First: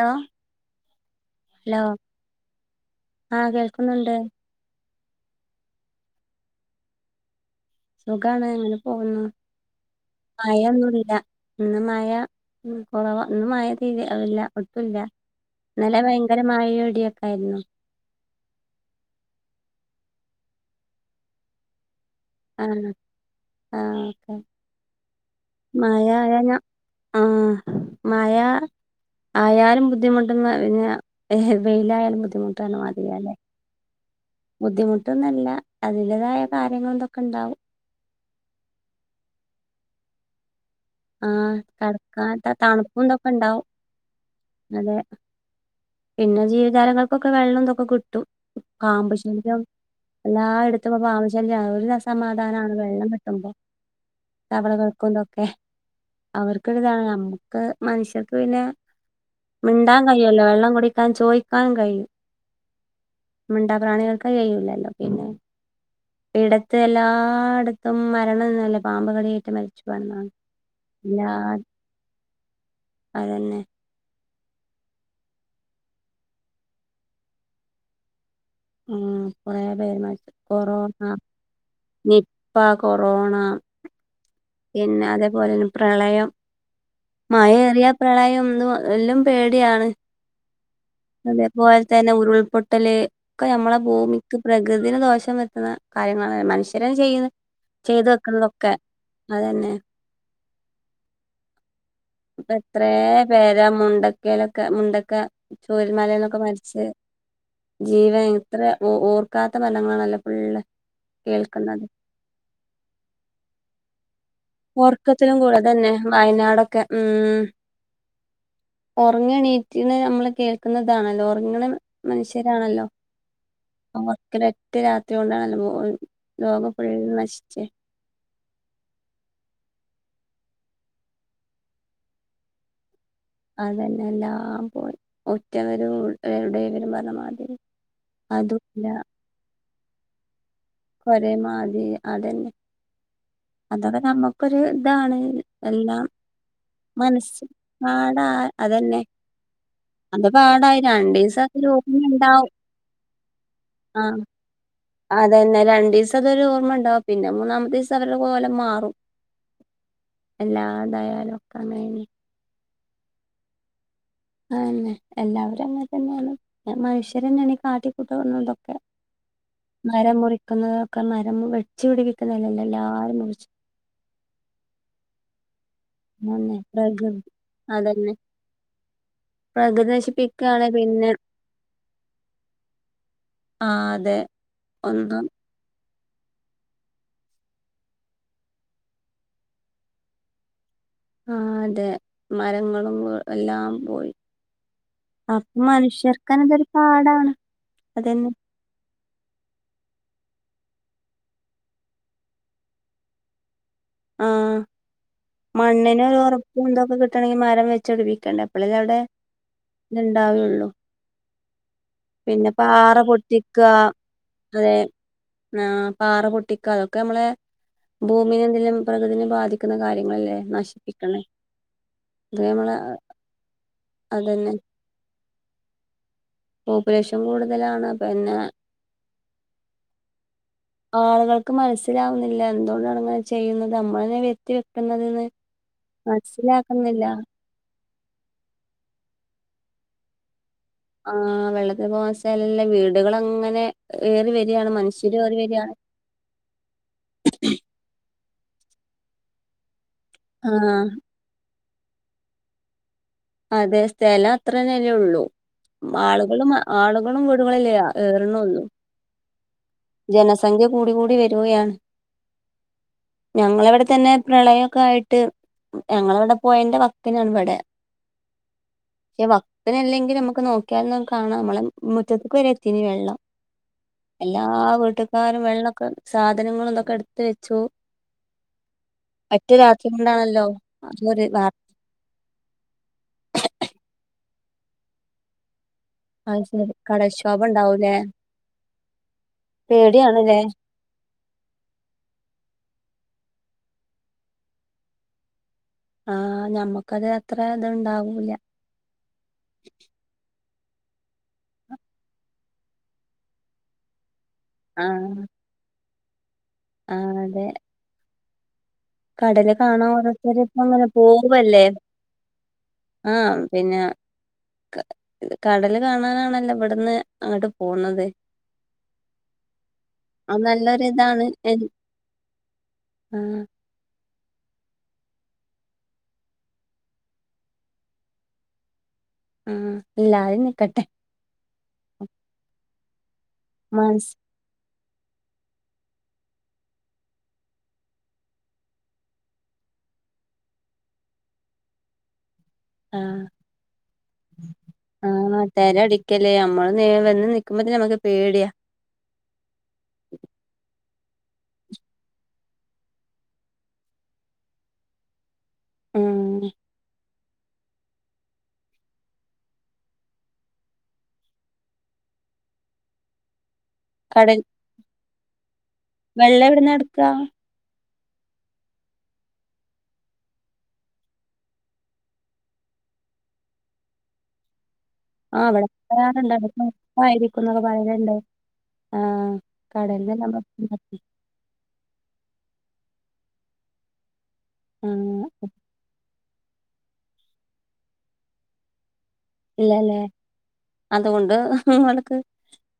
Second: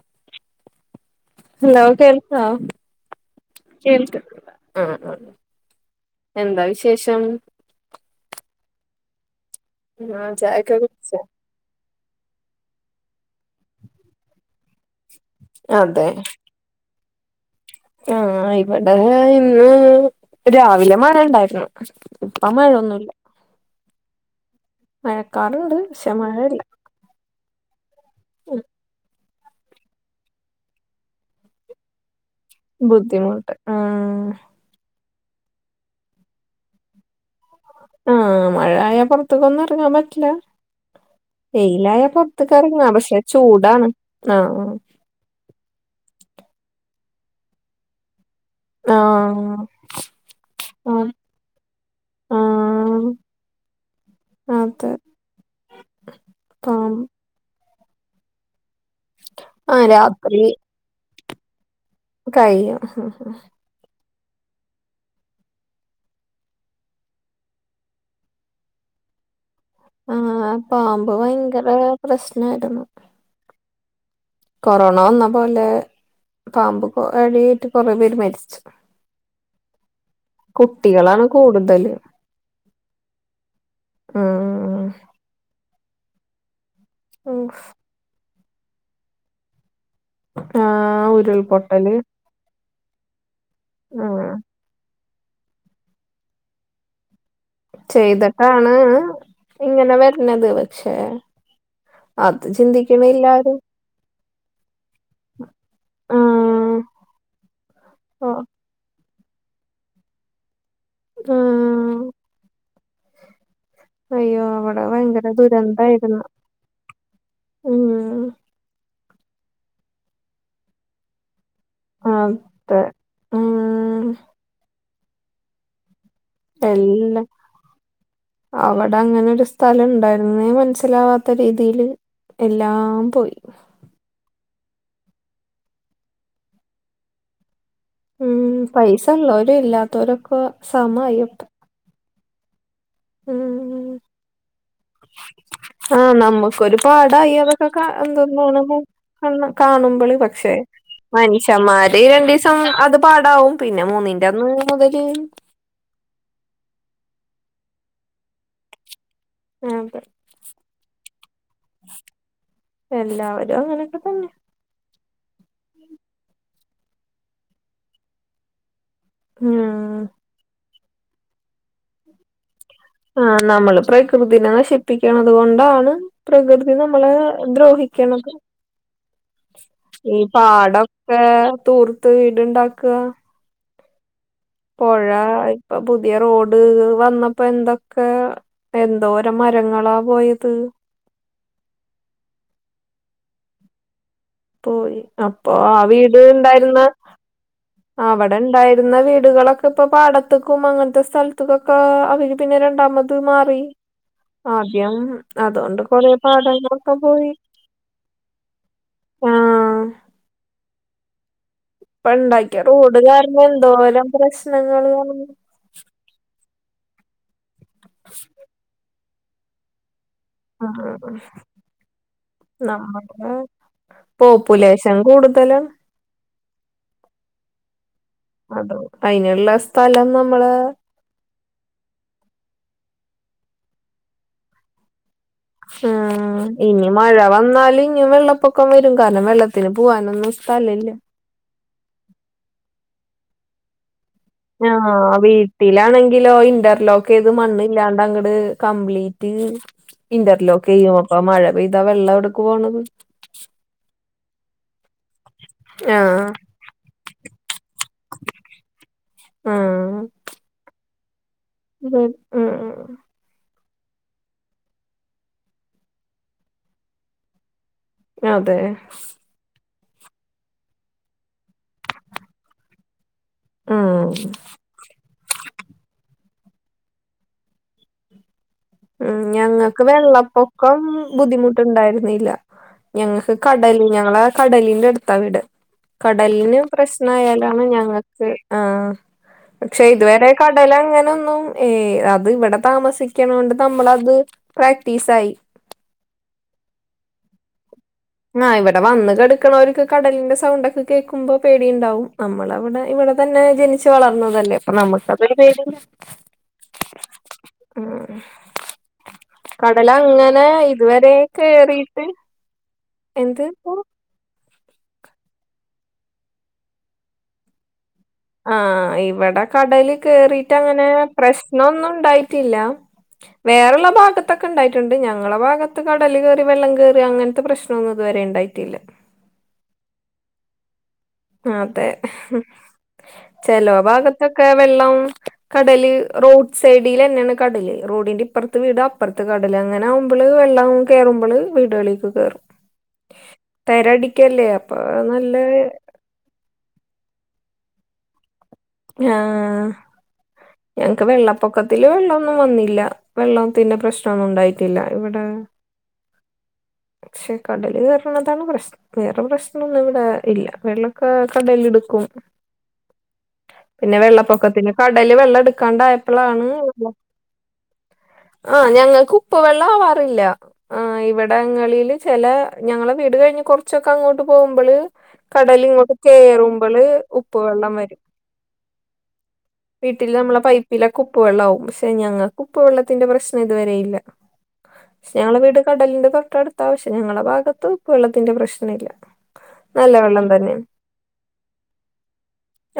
ആ ഹെലോ കേൾക്കാ. ആഹ് കേൾ കേൾക്കുന്നുണ്ട് [unintelligible] ആഹ് ആ എന്താ വിശേഷം? സുഖാണ്. ഇങ്ങനെ പോവുന്നു. ആഹ് ചായൊക്കെ മഴൊന്നുല്ല കുടിച്ചോ ഇന്ന് മഴ ഉം കൊറവ. ഇന്ന് മയ തീരെ ഇല്ല, ഒട്ടുല്ല. ഇന്നലെ അതെ ഭയ്ങ്കര മയെം ഇടിക്ക്വായിര്ന്നു. ആ ഇവിടെ ഇന്ന് രാവിലെ മഴണ്ടായിര്ന്നു. ആ ആ [unintelligible] മഴക്കാറുണ്ട് പക്ഷെ മാഴയായ്ഞ. മഴയില്ല ആഹ് മയാ, മഴായാലും ബുദ്ധിമുട്ട്ന്ന്റിഞ്ഞ, വെയ്ലായാലും ബുദ്ധിമുട്ടണ് പറണ മാതിര്യാല്ലെ. ബുദ്ധിമുട്ട് ആഹ് ബുദ്ധിമുട്ടൊന്ന്ല്ല. അതിന്റെതായ കാര്യങ്ങൾ ത്ക്കെണ്ടാവും. ആ മഴായ പൊർത്ത് ക്കൊന്നും എറങ്ങാൻ പറ്റില. ആഹ് വെയ്ലായ പൊർത്ത്ക്ക കടക്കാത്ത ർങ്ങാ തണുപ്പും പക്ഷെ ഇതൊക്കെ ഉണ്ടാവും ചൂടാണ് ആ. അതെ പിന്നെ ജീവജാലങ്ങൾക്കൊക്കെ വെള്ളുംതൊക്കെകിട്ടും. ആഹ് പാമ്പ്ശല്യം എല്ലായിട്ത്തും പ ആഹ് പാമ്പ്ശല്യ. ഒരു സമാധാനാണ് വെള്ളം ആഹ് കിട്ടുമ്പോ. അതെ തവളകൾക്കുംതൊക്കെ. പാമ്പ് അവർക്കര്താണ് നമ്മുക്ക് മനുഷ്യർക്ക് പിന്നെ. ആഹ് മിണ്ടാൻ രാത്രി കയ്യോലാ, വെള്ളം കുടിക്കാൻ ചോയിക്കാനും കയും. കയ്യും. മിണ്ടാ പ്രാണികൾക്ക് കയ്യൂല്ലല്ലോ പിന്നെ, ഈടത്ത് എല്ലാട്ത്തും മരണന്നല്ലെ പാമ്പ്കടിയേറ്റ് മരി ആ പാമ്പ് ഭയങ്കര പ്രശ്നായിര്ന്നു. അതെന്നെ. കൊറോണ വന്നപോലെ പാമ്പ്കൊ കടീയേറ്റു കൊറേ പേര് മരിച്ചു. ഉം അതെ [unintelligible] കൊറേ കുട്ടികളാണ് കൂടുതല്. നിപ്പ, കൊറോണ, പിന്ന ഉം അതേപോലെന്നെ പ്രളയം. മഴേറിയാ പ്രളയം ന്നും എല്ലം പേട്വാണ് ആ അതേപ്പോൽ ഉരുൾപൊട്ടല് ത്തെന്നെ ഉരുൾപൊട്ട് പൊട്ടല് ക്കെമ്മളെ ആ ഭൂമിക്ക് പ്രകൃതിന് ദോഷം വര്ത്ത്ണെ കാര്യങ്ങളാണ് മനുഷ്യരഅ്ചെയ്യ്ണ് ചെയ്തിട്ടാണ് അതന്നെ ഇങ്ങനെ വരണത് പക്ഷേ അപ്പ എത്ര പേരാ മുണ്ടക്കയിലൊക്കെ മുണ്ടക്ക ചോരൽ ആ മലന്നൊക്കെ മരിച്ച് ജീവൻ ആ ഇത്ര ഓർ ക്കാത്ത ഫലങ്ങളല്ലേ ഫുള്ള് കേൾക്കുന്നത് അയ്യോ അവിടെ ഭയങ്കര ഓർക്കത്തിലും കൂടെത [unintelligible] ന്നെ ദുരന്തായിരുന്നു വയനാടൊക്കെ ഉം ഉം ഉറങ്ങണീറ്റിന് നമ്മള് കേൾക്കുന്നതാണല്ലോ ഉറങ്ങണ അതെ മനുഷ്യരാണല്ലോ ഉം ഒറക്കൽ ഒറ്റ രാത്രി കൊണ്ടാണല്ലോ പോയ എല്ല അവിടെ അങ്ങനെ ഒരു സ്ഥലം ഉണ്ടായിരുന്നേ മനസ്സിലാവാത്ത രീതിൽ എല്ലാം പോയി അതന്നെ എല്ലാം പോയി ഒറ്റവരും ഉടെയവരും പറഞ്ഞ മാതിരി ഉം അതുല്ല പൈസ ഉള്ളവരു ഇല്ലാത്തവരൊക്കെ ഒരേമാതിരി അതന്നെ ഉംഹ് അതൊക്കെ നമ്മുക്കൊരു ഇതാണ് ഉ എല്ലാം ആഹ നമ്മുക്കൊരു പാട് മനസ്സ് അയലൊക്കെ എന്താ പാടാ കാണുമ്പോ അതന്നെ കാണുമ്പോൾ അത് പക്ഷെ പാടായി രണ്ടീസം അതില് മനുഷ്യന്മാര് രണ്ടു ഓർമ്മണ്ടാവും സം അത് പാടാവും പിന്നെ മൂന്നിന്റെന്ന് അതെന്നെ രണ്ടു സം അതൊരു ഓർമ്മ ഉണ്ടാവും പിന്നെ മൂന്നാമത്തെ ദിസം അവരുടെ കോലം മാറും അതെ എല്ലാതായാലും ഒക്കെ അങ്ങനെ ണ് എല്ലാവരും അങ്ങനെയൊക്കെ തന്നെ ആന്നെ എല്ലാവരും അങ്ങനെ തന്നെയാണ് മനുഷ്യർ തന്നെയാണ് ഈ കാട്ടിക്കൂട്ടുന്നതൊക്കെ ഉം മരം മുറിക്കുന്നതൊക്കെ മരം വെച്ച്പ പിടിപ്പിക്കുന്നല്ലല്ലോ ആ നമ്മള് പ്രകൃതിനനെ നശിപ്പിക്കണത് കൊണ്ടാണ് പ്രകൃതി നമ്മളേ അതന്നെ ദ്രോഹിക്കണത് പ്രകൃതി ഈ നശിപ്പിക്കാണ് പിന്നെ പാടൊക്കെ തൂർത്ത് ഇീട്ണ്ടാക്കാ ആ അതെ പുഴ ഒന്നും ഇപ്പൊ പുതിയ റോഡ് വന്നപ്പോ എന്തൊക്കെ എന്തോരം മരങ്ങളാ പോയത് ആ അതെ മരങ്ങളും എല്ലാം പോയി പോയി അപ്പൊ ആ വീട് മനുഷ്യർക്കന ഇതൊരു ഇണ്ടായിരുന്ന പാടാണ് അതന്നെ അവിടെ ഉണ്ടായിരുന്ന വീടുകളൊക്കെ ഇപ്പൊ പാടത്തക്കും അങ്ങനത്തെ സ്ഥലത്തക്കൊക്കെ അവര് പിന്നെ രണ്ടാമത് മാറി ആഹ് ആദ്യം അതുകൊണ്ട് മണ്ണിന് കൊറെ ഒരു ഉറപ്പും പാഠങ്ങളൊക്കെ ഇതൊക്കെ പോയി കിട്ടണെങ്കി മരം ആഹ ഇ ഉണ്ടാവുകയുള്ളൂ ഇപ്പ ഉണ്ടാക്കിയ റോഡ് കാരണം പൊട്ടിക്ക എന്തോലും പ്രശ്നങ്ങൾ കാര ആ് പാറ പൊട്ടിക്ക അതൊക്കെ നമ്മളെ ഭൂമിനെ എന്തെങ്കലും പ്രകൃതിനെ ബാധിക്കുന്ന കാര്യങ്ങളല്ലേ ആ നശിപ്പിക്കണേ ഇത് നമ്മളെ നമ്മുടെ അതന്നെ പോപ്പുലസ് ഷൻ കൂടുതല് പോപ്പുലേഷൻ കൂടുതലാണ് പിന്നെ അതോ അതിനുള്ള സ്ഥലം നമ്മള് ആളുകൾക്ക് മനസ്സിലാവുന്നില്ല എന്തുകൊണ്ടാണ് ഇങ്ങനെ ചെയ്യുന്നത് നമ്മളന്നെ വ്യത്തി വെക്കതന്ന് ഉം ഇനി മഴ വന്നാൽ ഇനിയും വെള്ളപ്പൊക്കം വരും കാരണം വെള്ളത്തിന് പോകാനൊന്നും സ്ഥലല്ലിയ ആ് വെള്ളത്തിന് പോകൻ സ്ഥലല്ലിയ വീടുകള അങ്ങനെ കെറി വര ആഹ് വീട്ടിലാണെങ്കിലോ ഇന്റർലോക്ക് ത് മണ്ണ് ഇല്ലാണ്ട് അങ്ങട് കപ്ലീറ്റ് ആ ഇന്റർലോക്ക് ചെയ്യും ഇപ്പം മഴ പെയ്താ വെള്ളം എവിട്ക്ക് പോണത് അതെ സ്ഥലം അത്രനെലെയള്ളൂ ആഹ് മാളുകളും ആളുകളും വീടുകളില്ലയാ ഏറണള്ളു. ആഹ് ജനസംഖ്യ കൂടികൂടി വരികയാ അതെ ആഹ് ആഹ് ഞങ്ങളിവിടെ തന്നെ പ്രളയൊക്കെ ആയിട്ട് ഞങ്ങളിവിടെ പൊയന്റെ വക്കിനാണ് ഇവിടെ. അതെ പക്ഷെ വക്കിനല്ലെങ്കിൽ നമുക്ക് നോക്കിയാലന്നെ കാണാം നമ്മളെ മുറ്റത്ത്ക്ക് വരെ എത്തിനിം വെള്ളം. ഉം എല്ലാ വീട്ടുകാരും വെള്ളൊക്കെ സാധനങ്ങളും ഇതൊക്കെ എടുത്തുവെച്ചു. ഉം ഞങ്ങക്ക് കൊണ്ടാണല്ലോ വെള്ളപ്പൊക്കം അതൊരു വാർത്ത ബുദ്ധിമുട്ടുണ്ടായിരുന്നില്ല. ഞങ്ങക്ക് കടല് ഞങ്ങളാ കടലിന്റെ അടുത്താ വീട്. കടലിന് കടക്ഷോഭം പ്രശ്നായാലാണ് ഉണ്ടാവൂലേ ഞങ്ങക്ക് ആ പക്ഷെ ഇതുവരെ പേടിയാണല്ലേ കടലങ്ങനൊന്നും ഏയ് അത് ഇവിടെ താമസിക്കണ കൊണ്ട് നമ്മളത് പ്രാക്ടീസായി. ആഹ് ഞമ്മക്കത് അത്ര ഇത്ണ്ടാവൂ ആഹ് ഇവിടെ വന്ന് കെടക്കുന്നവർക്ക് കടലിന്റെ സൗണ്ട് ഒക്കെ കേക്കുമ്പോ പേടിണ്ടാവും നമ്മളങ്ങനെ ഇവിടെ തന്നെ ച്ചുവളർന്നതല്ലേ അപ്പ ആഹ് നമ്മക്കതൊരു പേടി ആഹ് അതെ. ഉം കടല് കാണാൻ ഓരോരുത്തര് കടലങ്ങനെ ഇപ്പ അങ്ങനെ ഇതുവരെ പോവല്ലേ കേറീട്ട് ആഹ് പിന്നെ. കടല് കാണാനാണല്ലോ ഇവിടുന്ന് അങ്ങട്ട് പോണത്. ആഹ് ഇവിടെ കടല് അത് നല്ലൊരു കേറീട്ടങ്ങനെ ഇതാണ് പ്രശ്നോന്നും ഉണ്ടായിട്ടില്ല. ആഹ് വേറൊള്ള ഭാഗത് ഇത്തക്കൊണ്ടായിട്ടുണ്ട്, ഞങ്ങളുടെ ഭാഗത്ത് കടല് കേറി വെള്ളം കേറി അങ്ങനത്തെ പ്രശ്നൊന്നും ഇതുവരെ ഉണ്ടായിട്ടില്ല. ഉം ഇല്ലതെ നിക്കട്ടെ. അതെ ചെലോ മനസ് ഭാഗത്തൊക്കെ വെള്ളം കടല് റോഡ് സൈഡിലന്നെയാണ് കടല് റോഡിന്റെ ഇപ്പറത്ത് വീടപ്പുറത്ത് കടല് അങ്ങനെ ആകുമ്പള് വെള്ളം കേറുമ്പള് വീടുകളിലക്ക് കേറും ആഹ് തെരടിക്കല്ലേ അപ്പൊ നല്ല ക്കെല്ലേ നമ്മള് വന്ന് നിക്കുമ്പോ തന്നേ നമുക്ക് പേടിയാ ആഹ് ഞങ്ങക്ക് വെള്ളപ്പൊക്കത്തില് വെള്ളം ഒന്നും വന്നില്ല വെള്ളത്തിന്റെ പ്രശ്നോന്നും ഉണ്ടായിട്ടില്ല ഇവിടെ. ഉം പക്ഷെ കടല് കേറുന്നതാണ് പ്രശ്നം. വേറെ പ്രശ്നോന്നും ഇവിടെ ഇല്ല വെള്ളൊക്കെ കടലെടുക്കും. പിന്നെ കടൽ വെള്ളപ്പൊക്കത്തിന് കടല് വെള്ളം വെള്ളെടുക്കാണ്ടായപ്പളാണ് എവിടുന്നാ എടുക്കാ? ആഹ് ഞങ്ങൾക്ക് ഉപ്പ് വെള്ളം ആവാറില്ല. ആഹ് ഇവിടങ്ങളില് ചെല ഞങ്ങളെ വീട് കഴിഞ്ഞ് കൊറച്ചൊക്കെ അങ്ങോട്ട് പോകുമ്പള് ആഹ് ഇവിടെ കടലിങ്ങട്ട് പറയാറുണ്ട് അതൊക്കെ കേറുമ്പള് ഉപ്പ് ഉപ്പായിരിക്കും എന്നൊക്കെ വെള്ളം വരും. പറയലുണ്ട്. ആഹ് വീട്ടില് കടലിന്ന് നമ്മളെ പൈപ്പിലൊക്കെ ഉപ്പുവെള്ളാവും പക്ഷെ ഞങ്ങക്കുപ്പു വെള്ളത്തിന്റെ പ്രശ്നം ഇതുവരെ ഇല്ല. ക്ഷേ ഞങ്ങളുടെ ആഹ് വീട് കടലിന്റെ തൊട്ടടുത്താ പക്ഷെ ഞങ്ങളുടെ ഭാഗത്തു ഉപ്പുവെള്ളത്തിന്റെ പ്രശ്നല്ല. ഇല്ലാല്ലേ നല്ല വെള്ളം തന്നെ അതുകൊണ്ട് നിങ്ങൾക്ക്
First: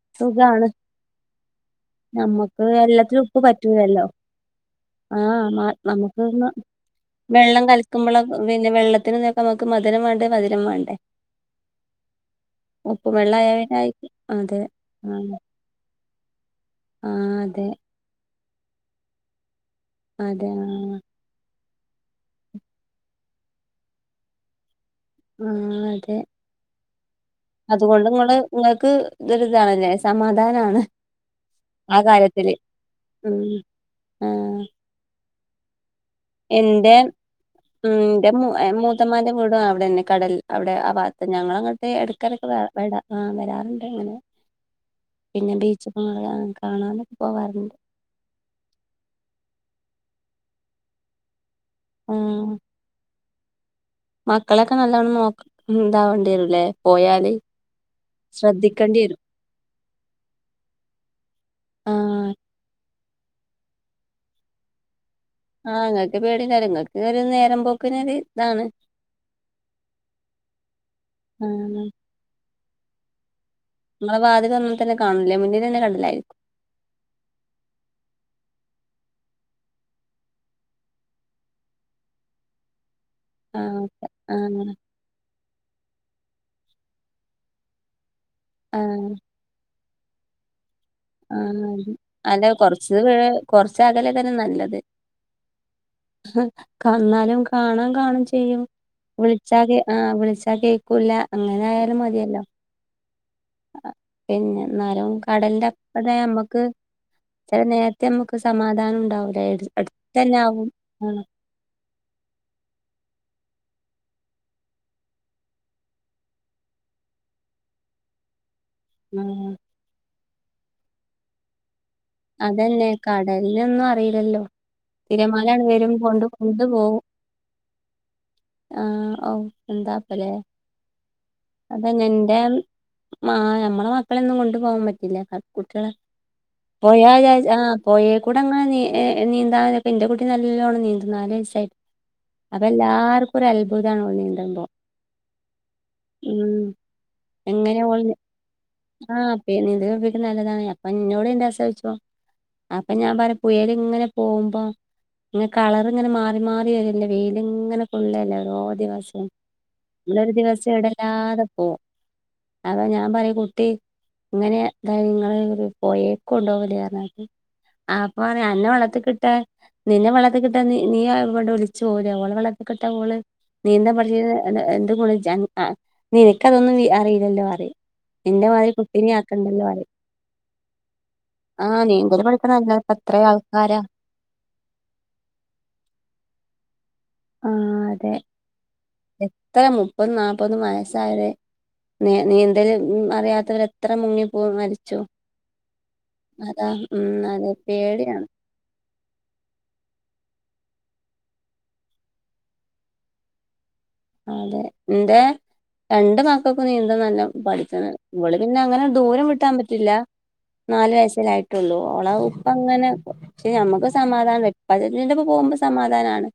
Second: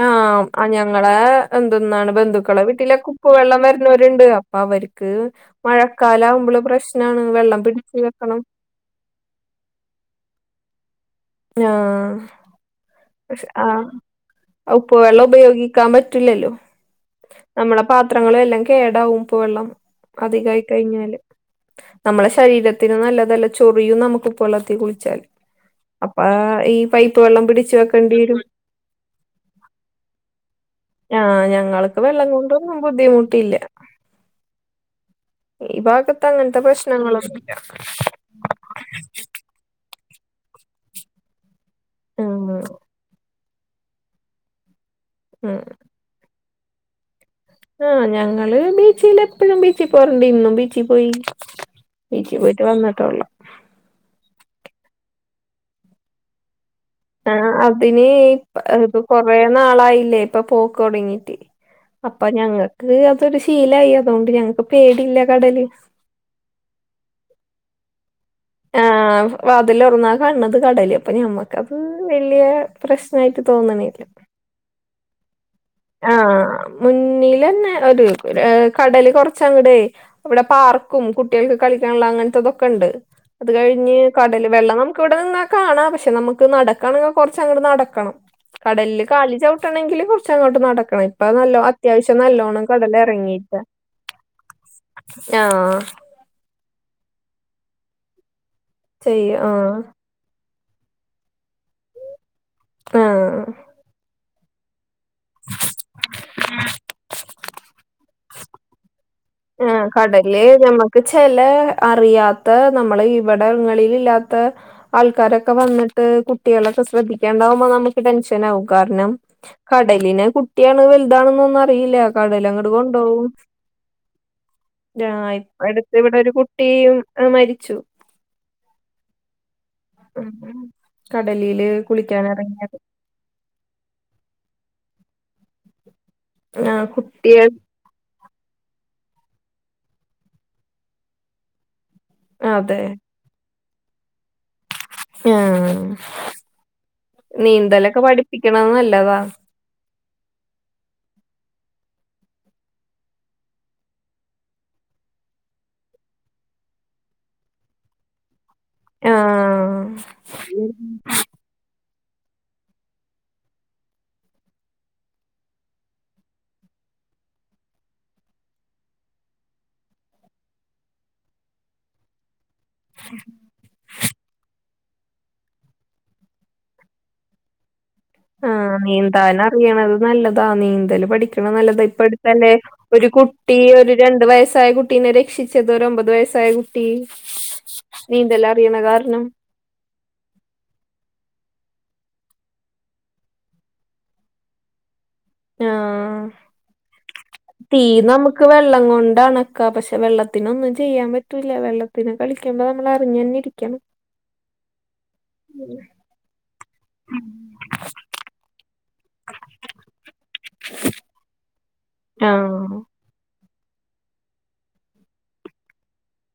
ആഹ് സുഖാണ് ആഹ് ഞങ്ങളെ എന്തെന്നാണ് ബന്ധുക്കളെ നമ്മക്ക് വീട്ടിലൊക്കെ വെള്ളത്തിലുപ്പ് ഉപ്പുവെള്ളം പറ്റൂല്ലല്ലോ. വരുന്നോരുണ്ട് അപ്പൊ അവർക്ക് ആഹ് നമുക്ക് മഴക്കാലം ഒന്ന് ആവുമ്പള് പ്രശ്നാണ് വെള്ളം പിടിച്ച് കലക്കുമ്പളൊക്കെ വെക്കണം വെ പിന്നെ വെള്ളത്തിന് ഇതൊക്കെ നോക്ക് നമുക്ക് മധുരം വേണ്ടേ മധുരം വേണ്ടേ? ആഹ് ഉപ്പ് പക്ഷ വെള്ളായ പിന്നെ ആഹ് അയിക്ക് അതെ ഉപ്പ് വെള്ളം ആഹ് ഉപയോഗി ക്കാൻ പറ്റൂല്ലല്ലോ ആഹ് അതെ നമ്മടെ പാത്രങ്ങളും എല്ലാം കേടാവും ഉപ്പ് വെള്ളം അതെ അധികായി ആഹ് കഴിഞ്ഞാല്. നമ്മളെ ശരീരത്തിനും നല്ലതല്ല ചൊറിയും നമുക്ക് ഉപ്പുവെള്ളത്തി കുളിച്ചാൽ ആഹ് അതെ അപ്പാ ഈ പൈപ്പ് വെള്ളം പിടിച്ചു അതുകൊണ്ട് വെക്കേണ്ടി ഇങ്ങള് വരും ഇങ്ങക്ക് ദ് ഒര്താണ്ലെ സമാധാനാണ് ആഹ് ആ ഞങ്ങൾക്ക് വെള്ളം കാര്യത്തില്. കൊണ്ടൊന്നും ഉം ബുദ്ധിമുട്ടില്ല ആഹ് ഈ ഭാഗത്ത് അങ്ങൻത്തെ പ്രശ്നങ്ങളൊന്നുല്ല. ന്റെ മൂ എഹ് മൂത്തമാന്റെ വീടും അവിടെന്നെ കടൽ അവിടെ ആ ഭാഗത്ത് ഞങ്ങളങ്ങ ട്ട് എടക്കെടക്ക് ഉം വ വടാ ആഹ് വരാറ്ണ്ട് അങ്ങനെ പിന്നെ ഉം ബീച്ച് ആഹ് ആഹ് കാണാനൊക്കെ പോവാറ്ണ്ട് ആഹ് ഞങ്ങള് ബീച്ചിലെപ്പഴും ബീച്ചി പോവാറ്ണ്ട് ഇന്നും ബീച്ചി പോയി ബീച്ചി പോയിട്ട് വന്ന്ട്ടൊള്ളൂ മക്കളെക്കെ നല്ലോണം നോക് ഇതാവണ്ട്യേരുലേ ആഹ് അതിന് ഇപ്പ ഇപ്പൊ വരും കൊറേ നാളായില്ലേ ഇപ്പൊ പോക്കൊടങ്ങീട്ട് അപ്പ ആഹ് ഞങ്ങക്ക് അതൊരു ശീലായി അതോണ്ട് ഞങ്ങക്ക് പേടിയില്ല കടല് ആഹ് ഇങ്ങക്ക് പേടിണ്ടാവൂല ഇങ്ങക്ക് ഒരു നേരം പോക്കിനൊര് ആഹ് വാതിലൊർന്നാ കാൺണ്ണത് കടല് അപ്പൊ ഞമ്മക്കത് ആഹ് വല്യേ പ്രശ്നായിട്ട് തോന്ന്ണി ഇങ്ങളെ വാതിലൊർന്നാ തന്നെ കാണുലെ മുന്നിലെന്നെ കടലായിരിക്കും ആഹ് മുന്നിലെന്നെ ഒര് ഏഹ് കടല് കൊർച്ചങ്ങടെ ഇവിടെ പാർക്കും കുട്ട്യൾക്ക് കളിക്കാൻള്ള അങ്ങനത്തതൊക്കെണ്ട് അത് ആഹ് കഴിഞ്ഞ് ഓക്കെ കടൽ ആഹ് വെള്ളം നമു ക്ക് ഇവടെ നിന്നാ കാണാ. പക്ഷേ നമുക്ക് നടക്കാണെങ്കി കൊർച്ചങ്ങട്ട് നടക്കണം. ആഹ് കടൽല് കാല് ചവ് ട്ടണെങ്കില് കൊറച്ചങ്ങോട്ട് നടക്കണേ പ്പ നല്ലോ ആഹ് അത്യാവശ്യം അല്ല നല്ലോണം കൊറച്ച് കടലെറങ്ങീക്കാ കൊറച്ച് അകലെ ആഹ് ഹ് ക ന്നാലും കാണാൻ കാണും ചെയ്യും വിൾച്ചാ ആഹ് വിൾച്ചാ കേ ക്കൂല്ല അങ്ങനായാലും മതിയല്ലോ ആഹ് പിന്നെ ന്നാലും കടൽന്റെ അപ്പടെ നമ്മക്ക് ചെല നേര്ത്ത് നമ്മ സമാധാനു ണ്ടാവൂ ആഹ് കടൽല് ഞമ്മക്ക് ചെല അറിയാത്ത നമ്മള് ഇവടങ്ങളിലില്ലാത്ത ആൾക്കാരൊക്കെ വന്നിട്ട് കുട്ട്യാളൊക്കെ ശ്രദ്ധിക്കേണ്ടാവുമ്പം നമു ക്ക് ടെൻഷനാവും. കാര്ണം ആ കടലിന് കുട്ടിയാണ് വല്താണ് ന്നൊന്നും അറിയില്ല. കടലങ്ങട് കൊണ്ടോവും ലൊന്നും അറീലല്ലോ ആഹ് തിരമാലാണ് ഇപ്പ വെരും അടുത്ത് ഇവിടെ കൊണ്ട് ഒരു കൊണ്ട് കുട്ടിയും പോവും ആ, മരിച്ചു ആഹ് ഔ ഉം. എന്താപ്പലെ കടലില് അതങ്ങൻ ന്റെ കുളിക്കാനെറങ്ങിയത് ആഹ് ഞമ്മളെ മക്കളെന്നും കൊണ്ടു പോവാൻ പറ്റില്ല ക കുട്ട്യോളെ ആഹ് പോയാ ജാ കുട്ടികൾ ചാ ആഹ് പൊയേ കൂടെ അങ്ങനെ നീ നീന്താനൊക്കെ ഇന്റെ കുട്ടി നല്ലോണം നീന്തും നാല്വയസായി അപ്പ അതെ എല്ലാർക്കും ഒരു അത്ഭുതാണ് ഓൾ നീന്തുമ്പൊ ആഹ് നീന്തലൊക്കെ പഠിപ്പിക്ക്ണത് നല്ലതാ പ്പീ നീന്തല് പഠിപ്പിക്ക്ണ് നല്ലതാണ്. അപ്പന്നോട് ഇന്റെ ഹസ്സോയ്ച്ചു. അപ്പം ഞാൻ പറിം പുയേല്ങ്ങനെ പോവ്മ്പോ ഇങ്ങനെ കളറ്ങ്ങനെ മാറി മാറിവെരല്ലേ വെയില്ങ്ങനെ കൊള്ളല്ലേ ഓരോ ദിവസും. ആഹ് ഇബടൊരു ദിവസും എടല്ലാതെ പോവും. അപ്പ ഞാൻ പറിം കുട്ടി ഇങ്ങനെ ഇതായി ഇങ്ങളെ ഒര് പൊയെ ക്കൊണ്ടോവല് പർഞ്ഞാട്ട്, ആഹ് അപ്പം പറിം അന്നെ വള്ളത്ത്ക് ട്ടാ നിന്നെ വെള്ളത്ത്ക് ട്ടാ നീ നീ ഇവടൊൽച്ച് പോവൂലെ ഓളെ വള്ള ത്ത്ക്ക്ട്ടാ ഓള് നീന്തം പഠിച്ച് എൻ്റെ കൂടെ ജ്ജ് അ നിനക്ക് അതൊന്നും വീ അറീലല്ലോ അറിം നിന്റെമാതിരി ആഹ് കുട്ടീനിം ആക്കണ്ടല്ലോ അറിം നീന്താനറിയണത് നല്ലതാ നീന്തല് പഠിക്കണെ നല്ലതാ നീന്തല് ഇപ്പടുത്തല്ലെ പഠിക്കണല്ലോ ഇപ്പ ഒരു എത്ര കുട്ടി ആൾക്കാരാ ഒര് രണ്ടു വയസ്സായ കുട്ടീനെ രക്ഷിച്ചത് ഒര് ഒമ്പത് വയസ്സായ കുട്ടി നീന്തെല്ലറിയണ കാരണം ഇത്ര മുപ്പത് നാല്പതും വയസ്സായരെ നി നീന്തല് ഒന്നും അറിയാത്തവര് എത്ര മുങ്ങിപ്പോ മരിച്ചു. ആഹ് അതാണ് ഉം അതെ പേടിയാണ്. ക്ക് വെള്ളം കൊണ്ട് അണക്ക പക്ഷെ വെള്ളത്തിനൊന്നും ചെയ്യാൻ പറ്റൂല്ല വെള്ളത്തിനെ കളിക്കുമ്പോ നമ്മൾ അറിഞ്ഞുതന്നെ ഇരിക്ക ക്കും അതെ ഇന്റെ രണ്ട് മാ ഇപ്പ നീന്തനല്ലേപഠിച്ചീണ് ഇവള് പിന്നെ അങ്ങനെ ദൂരം വിട്ടാൻ പറ്റില്ല നാല് വയസല്ലേആയി റ്റുള്ളൂ ഓള ആഹ് ഉപ്പങ്ങനെ പക്ഷെ നമ്മുക്ക് സമാധാനം പഴനില് പോകുമ്പോൾ സമാധാനാണ്.